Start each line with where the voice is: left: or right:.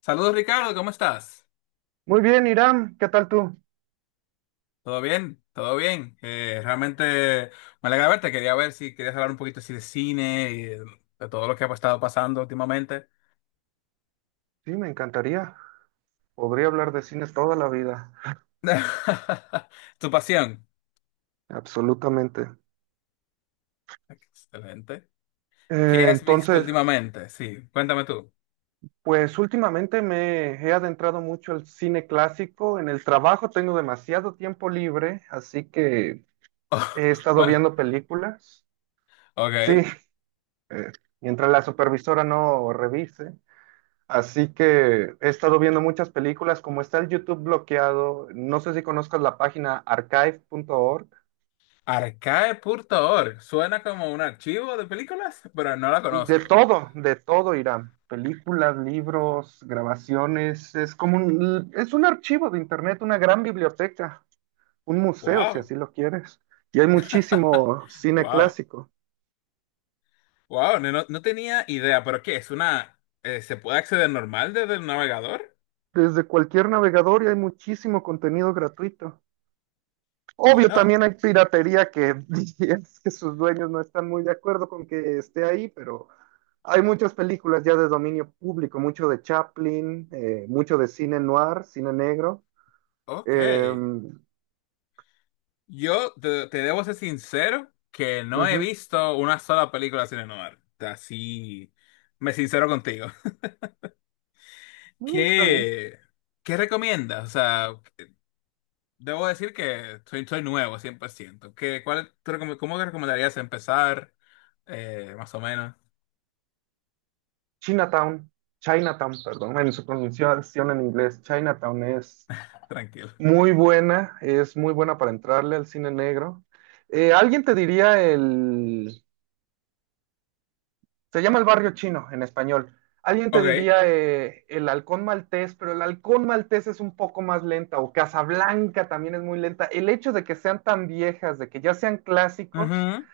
left: Saludos Ricardo, ¿cómo estás?
right: Muy bien, Irán, ¿qué tal tú?
left: ¿Todo bien? ¿Todo bien? Realmente me alegra verte, quería ver si querías hablar un poquito así de cine y de todo lo que ha estado pasando últimamente.
right: Sí, me encantaría. Podría hablar de cine toda la vida,
left: Tu pasión.
right: absolutamente.
left: Excelente. ¿Qué
right: Eh,
left: has visto
right: entonces,
left: últimamente? Sí, cuéntame tú.
right: pues últimamente me he adentrado mucho al cine clásico. En el trabajo tengo demasiado tiempo libre, así que he estado
left: Bueno,
right: viendo películas. Sí,
left: ok.
right: eh, mientras la supervisora no revise. Así que he estado viendo muchas películas, como está el YouTube bloqueado. No sé si conozcas la página archive.org.
left: Arcae.org. Suena como un archivo de películas, pero no la conozco.
right: De todo, Irán. Películas, libros, grabaciones. Es un archivo de internet, una gran biblioteca, un museo, si
left: Wow.
right: así lo quieres. Y hay muchísimo cine
left: Wow.
right: clásico.
left: Wow, no tenía idea, pero ¿qué? ¿Es una... ¿Se puede acceder normal desde el navegador?
right: Desde cualquier navegador y hay muchísimo contenido gratuito. Obvio,
left: Bueno,
right: también hay piratería que es que sus dueños no están muy de acuerdo con que esté ahí, pero hay muchas películas ya de dominio público, mucho de Chaplin, mucho de cine noir, cine negro.
left: ok.
right: Eh,
left: Yo te debo ser sincero que no he
right: Ujú.
left: visto una sola película cine noir. Así me sincero contigo.
right: No, está bien.
left: ¿Qué, qué recomiendas? O sea, debo decir que soy nuevo, 100%. ¿Qué, cuál, tú recome- cómo te recomendarías empezar? Más o menos,
right: Chinatown, Chinatown, perdón, en su pronunciación en inglés, Chinatown
left: tranquilo.
right: es muy buena para entrarle al cine negro. Alguien te diría se llama el barrio chino en español. Alguien te
left: Ok.
right: diría el Halcón Maltés, pero el Halcón Maltés es un poco más lenta, o Casablanca también es muy lenta. El hecho de que sean tan viejas, de que ya sean clásicos,
left: Ujú.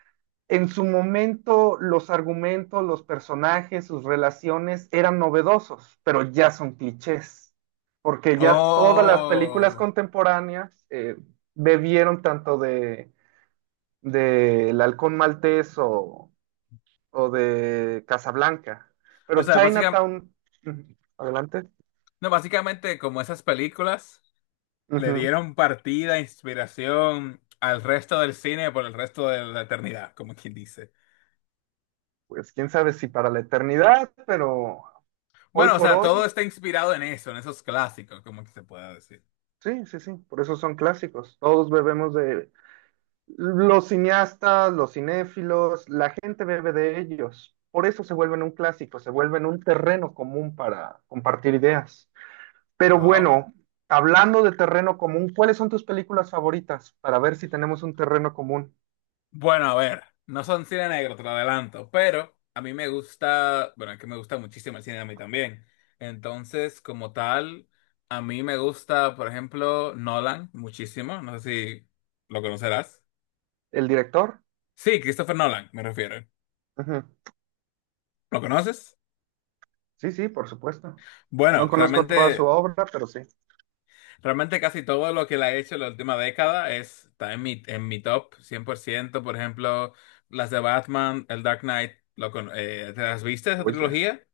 right: en su momento los argumentos, los personajes, sus relaciones eran novedosos, pero ya son clichés, porque ya todas las películas
left: Oh.
right: contemporáneas bebieron tanto de El Halcón Maltés o de Casablanca,
left: O
right: pero
left: sea, básicamente...
right: Chinatown, ujú, adelante,
left: No, básicamente como esas películas le
right: ujú,
left: dieron partida, inspiración al resto del cine por el resto de la eternidad, como quien dice.
right: pues quién sabe si para la eternidad, pero hoy
left: Bueno, o
right: por
left: sea, todo
right: hoy,
left: está inspirado en eso, en esos clásicos, como que se pueda decir.
right: sí, sí, sí, por eso son clásicos, todos bebemos de los cineastas, los cinéfilos, la gente bebe de ellos. Por eso se vuelven un clásico, se vuelven un terreno común para compartir ideas. Pero
left: Wow.
right: bueno, hablando de terreno común, ¿cuáles son tus películas favoritas? Para ver si tenemos un terreno común.
left: Bueno, a ver, no son cine negro, te lo adelanto, pero a mí me gusta, bueno, es que me gusta muchísimo el cine a mí también. Entonces, como tal, a mí me gusta, por ejemplo, Nolan muchísimo, no sé si lo conocerás.
right: ¿El director?
left: Sí, Christopher Nolan, me refiero.
right: Ujú.
left: ¿Lo conoces?
right: Sí, sí, por supuesto. No
left: Bueno,
right: conozco toda su
left: realmente,
right: obra, pero sí.
left: realmente casi todo lo que la he hecho en la última década es, está en mi top 100%, por ejemplo, las de Batman, el Dark Knight, ¿te las viste esa
right: Joya,
left: trilogía?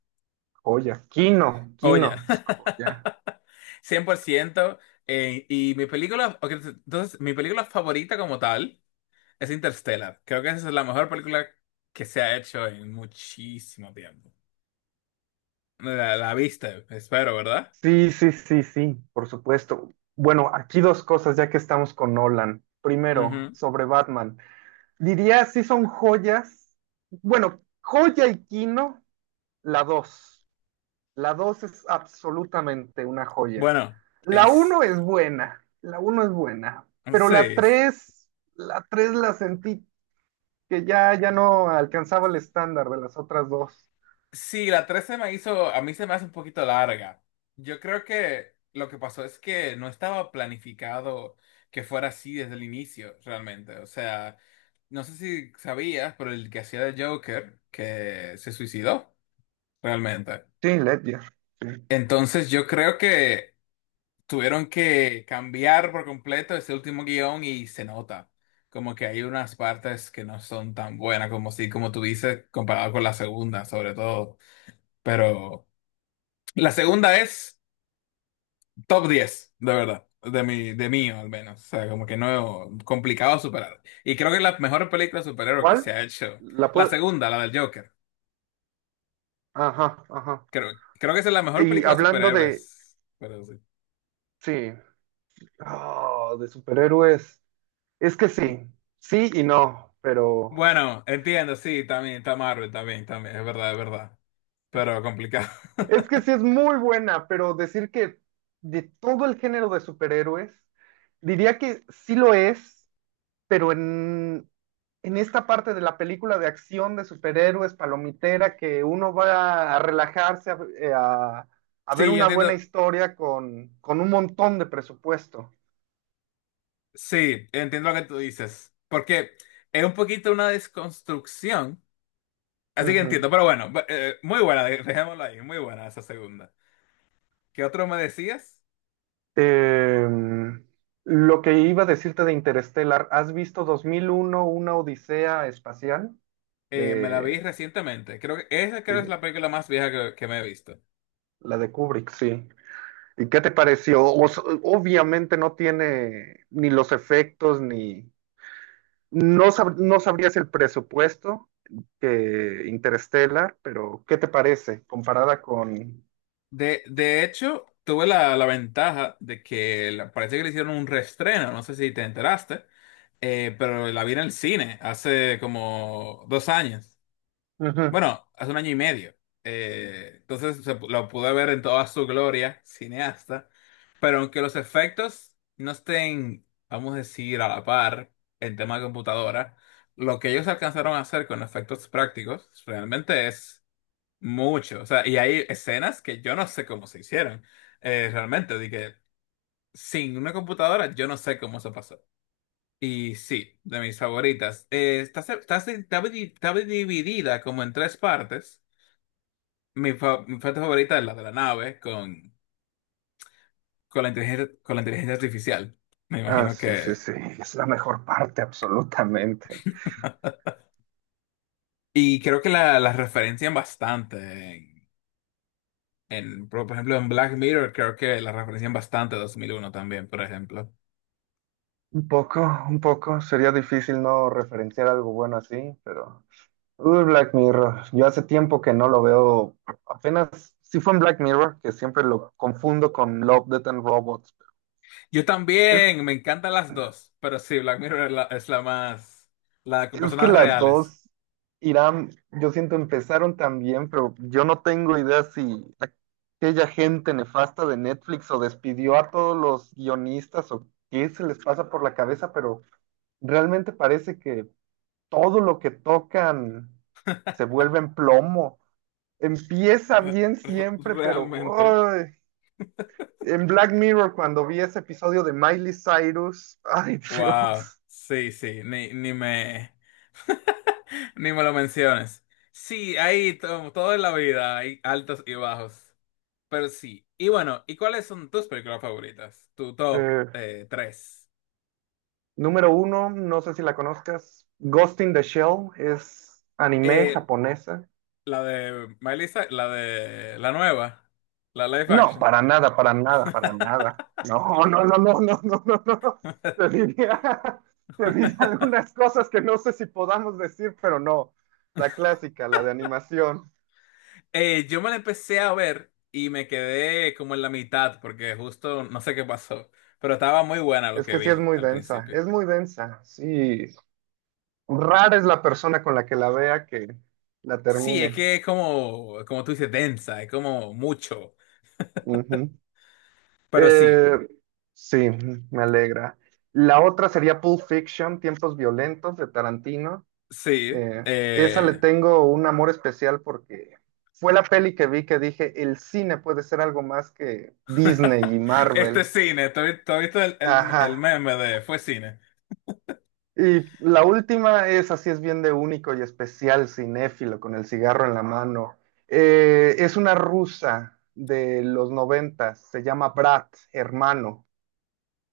right: joya. Kino, Kino,
left: Joya.
right: es joya.
left: 100%. Y mi película, ok, entonces, mi película favorita como tal es Interstellar. Creo que esa es la mejor película que se ha hecho en muchísimo tiempo. La viste, espero, ¿verdad?
right: Sí, sí, sí, sí, por supuesto. Bueno, aquí dos cosas ya que estamos con Nolan. Primero,
left: Ujú.
right: sobre Batman. Diría si son joyas. Bueno, joya y Kino, la dos. La dos es absolutamente una joya.
left: Bueno,
right: La
left: es...
right: uno es buena, la uno es buena, pero la
left: Sí.
right: tres, la tres la sentí que ya no alcanzaba el estándar de las otras dos.
left: Sí, la 13 me hizo, a mí se me hace un poquito larga. Yo creo que lo que pasó es que no estaba planificado que fuera así desde el inicio, realmente. O sea, no sé si sabías, pero el que hacía de Joker, que se suicidó, realmente.
right: Sí, Ledger. Sí.
left: Entonces yo creo que tuvieron que cambiar por completo ese último guión y se nota. Como que hay unas partes que no son tan buenas como si, como tú dices, comparado con la segunda, sobre todo. Pero... La segunda es top 10 de verdad. De mío, al menos. O sea, como que no, complicado superar. Y creo que es la mejor película de superhéroes que se
right: ¿Cuál?
left: ha hecho.
right: La
left: La
right: puede...
left: segunda, la del Joker.
right: Ajá, ajá.
left: Creo, creo que esa es la mejor
right: Y
left: película de
right: hablando de,
left: superhéroes. Pero sí.
right: sí, ah, de superhéroes, es que sí, sí y no, pero
left: Bueno, entiendo, sí, también, está Marvel, también, también, es verdad, es verdad. Pero complicado.
right: es que sí es muy buena, pero decir que de todo el género de superhéroes, diría que sí lo es, pero en esta parte de la película de acción de superhéroes, palomitera, que uno va a relajarse, a ver
left: Sí, yo
right: una buena
left: entiendo,
right: historia con un montón de presupuesto.
left: sí, entiendo lo que tú dices, porque es un poquito una desconstrucción, así que
right: Ujú.
left: entiendo, pero bueno, muy buena, dejémoslo ahí, muy buena esa segunda. ¿Qué otro me decías?
right: Eh, lo que iba a decirte de Interstellar, ¿has visto 2001, una odisea espacial?
left: Me la vi
right: De,
left: recientemente. Creo que esa
right: sí,
left: creo es la película más vieja que me he visto.
right: la de Kubrick, sí. ¿Y qué te pareció? Obviamente no tiene ni los efectos, ni... No sabrías el presupuesto que Interstellar, pero ¿qué te parece comparada con...
left: De hecho, tuve la ventaja de que parece que le hicieron un reestreno, no sé si te enteraste, pero la vi en el cine hace como 2 años.
right: Ujú.
left: Bueno, hace un año y medio. Entonces lo pude ver en toda su gloria, cineasta. Pero aunque los efectos no estén, vamos a decir, a la par en tema de computadora, lo que ellos alcanzaron a hacer con efectos prácticos realmente es mucho. O sea, y hay escenas que yo no sé cómo se hicieron. Realmente, de que sin una computadora yo no sé cómo se pasó. Y sí, de mis favoritas. Está, se- está, se- está di- está dividida como en tres partes. Mi parte favorita es la de la nave con la inteligencia, con la inteligencia artificial. Me
right: Ah,
left: imagino
right: sí, sí,
left: que...
right: sí, es la mejor parte, absolutamente.
left: Y creo que la referencian bastante. En, en, por ejemplo, en Black Mirror creo que la referencian bastante 2001 también, por ejemplo.
right: Un poco, un poco. Sería difícil no referenciar algo bueno así, pero... Uy, Black Mirror. Yo hace tiempo que no lo veo. Apenas... Sí fue en Black Mirror, que siempre lo confundo con Love, Death and Robots.
left: Yo
right: Es,
left: también, me encantan las dos, pero sí, Black Mirror es la más... La con
right: es que
left: personas
right: las
left: reales.
right: dos, Irán, yo siento empezaron tan bien, pero yo no tengo idea si aquella gente nefasta de Netflix o despidió a todos los guionistas o qué se les pasa por la cabeza, pero realmente parece que todo lo que tocan se vuelve en plomo. Empieza bien siempre, pero
left: Realmente.
right: ¡ay! En Black Mirror, cuando vi ese episodio de Miley Cyrus, ay,
left: Wow,
right: Dios.
left: sí, sí, ni me ni me lo menciones. Sí, ahí todo en la vida hay altos y bajos. Pero sí. Y bueno, ¿y cuáles son tus películas favoritas? Tu top
right: Eh,
left: tres.
right: Número uno, no sé si la conozcas, Ghost in the Shell es anime
left: Eh,
right: japonesa.
left: la de Melissa, la de la nueva, la live
right: No,
left: action.
right: para nada, para nada, para nada. No, no, no, no, no, no, no, no. Te diría, te diría algunas cosas que no sé si podamos decir, pero no. La clásica, la de animación.
left: Yo me la empecé a ver y me quedé como en la mitad porque justo no sé qué pasó, pero estaba muy buena lo
right: Es
left: que
right: que sí
left: vi al principio.
right: es muy densa, sí. Rara es la persona con la que la vea que la
left: Sí, es
right: termine.
left: que es como, como tú dices, densa, es como mucho.
right: Ujú.
left: Pero sí,
right: Eh, sí, me alegra. La otra sería Pulp Fiction, Tiempos Violentos de Tarantino.
left: sí.
right: Esa le tengo un amor especial porque fue la peli que vi que dije, el cine puede ser algo más que Disney y
left: Este
right: Marvel.
left: es cine. ¿Tú has visto el, el
right: Ajá.
left: meme de fue cine?
right: Y la última es, así es bien de único y especial, cinéfilo, con el cigarro en la mano. Es una rusa de los noventas, se llama Brat, hermano.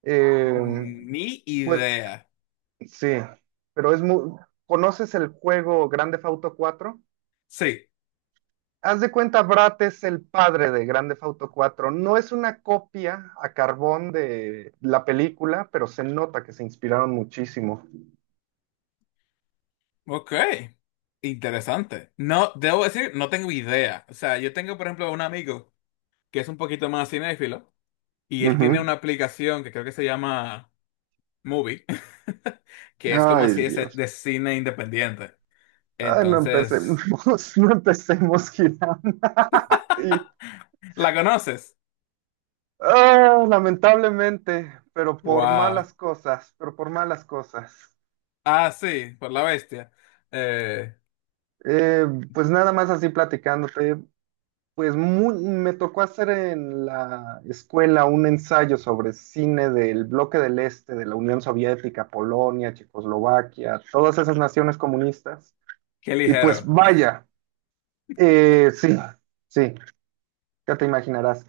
right: Eh,
left: Ni
right: pues
left: idea.
right: sí, pero es muy... ¿Conoces el juego Grand Theft Auto cuatro
left: Sí,
right: Haz de cuenta, Brat es el padre de Grand Theft Auto 4 es una copia a carbón de la película, pero se nota que se inspiraron muchísimo.
left: ok. Interesante. No, debo decir, no tengo idea. O sea, yo tengo, por ejemplo, un amigo que es un poquito más cinéfilo y él tiene
right: Ujú.
left: una aplicación que creo que se llama Movie, que es como
right: Ay,
left: así
right: Dios.
left: de cine independiente.
right: Ay, no
left: Entonces...
right: empecemos, no empecemos, Gilán. Sí.
left: ¿La conoces?
right: Ah, lamentablemente, pero por
left: Wow.
right: malas cosas, pero por malas cosas.
left: Ah, sí, por la bestia. Eh,
right: Eh, pues nada más así platicándote, me tocó hacer en la escuela un ensayo sobre cine del bloque del Este, de la Unión Soviética, Polonia, Checoslovaquia, todas esas naciones comunistas.
left: Qué
right: Y pues
left: ligero.
right: vaya, eh, sí, sí, ya te imaginarás.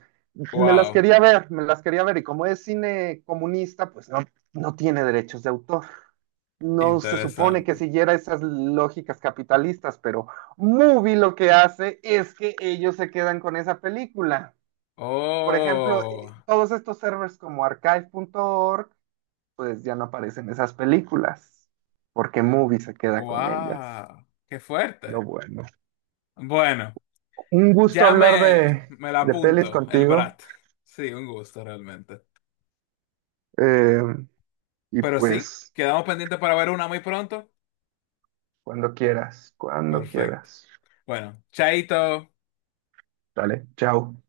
right: Me las
left: Wow,
right: quería ver, me las quería ver, y como es cine comunista, pues no, no tiene derechos de autor. No se supone que
left: interesante.
right: siguiera esas lógicas capitalistas, pero Movie lo que hace es que ellos se quedan con esa película. Por ejemplo,
left: Oh,
right: todos estos servers como archive.org, pues ya no aparecen esas películas, porque Movie se queda con ellas.
left: wow, qué
right: Pero
left: fuerte.
right: bueno,
left: Bueno,
right: un gusto
left: ya
right: hablar
left: me, me la
right: de pelis
left: apunto, el
right: contigo.
left: Brat. Sí, un gusto realmente.
right: eh, y
left: Pero sí,
right: pues...
left: quedamos pendientes para ver una muy pronto.
right: Cuando quieras, cuando
left: Perfecto.
right: quieras.
left: Bueno, chaito.
right: Dale, chao.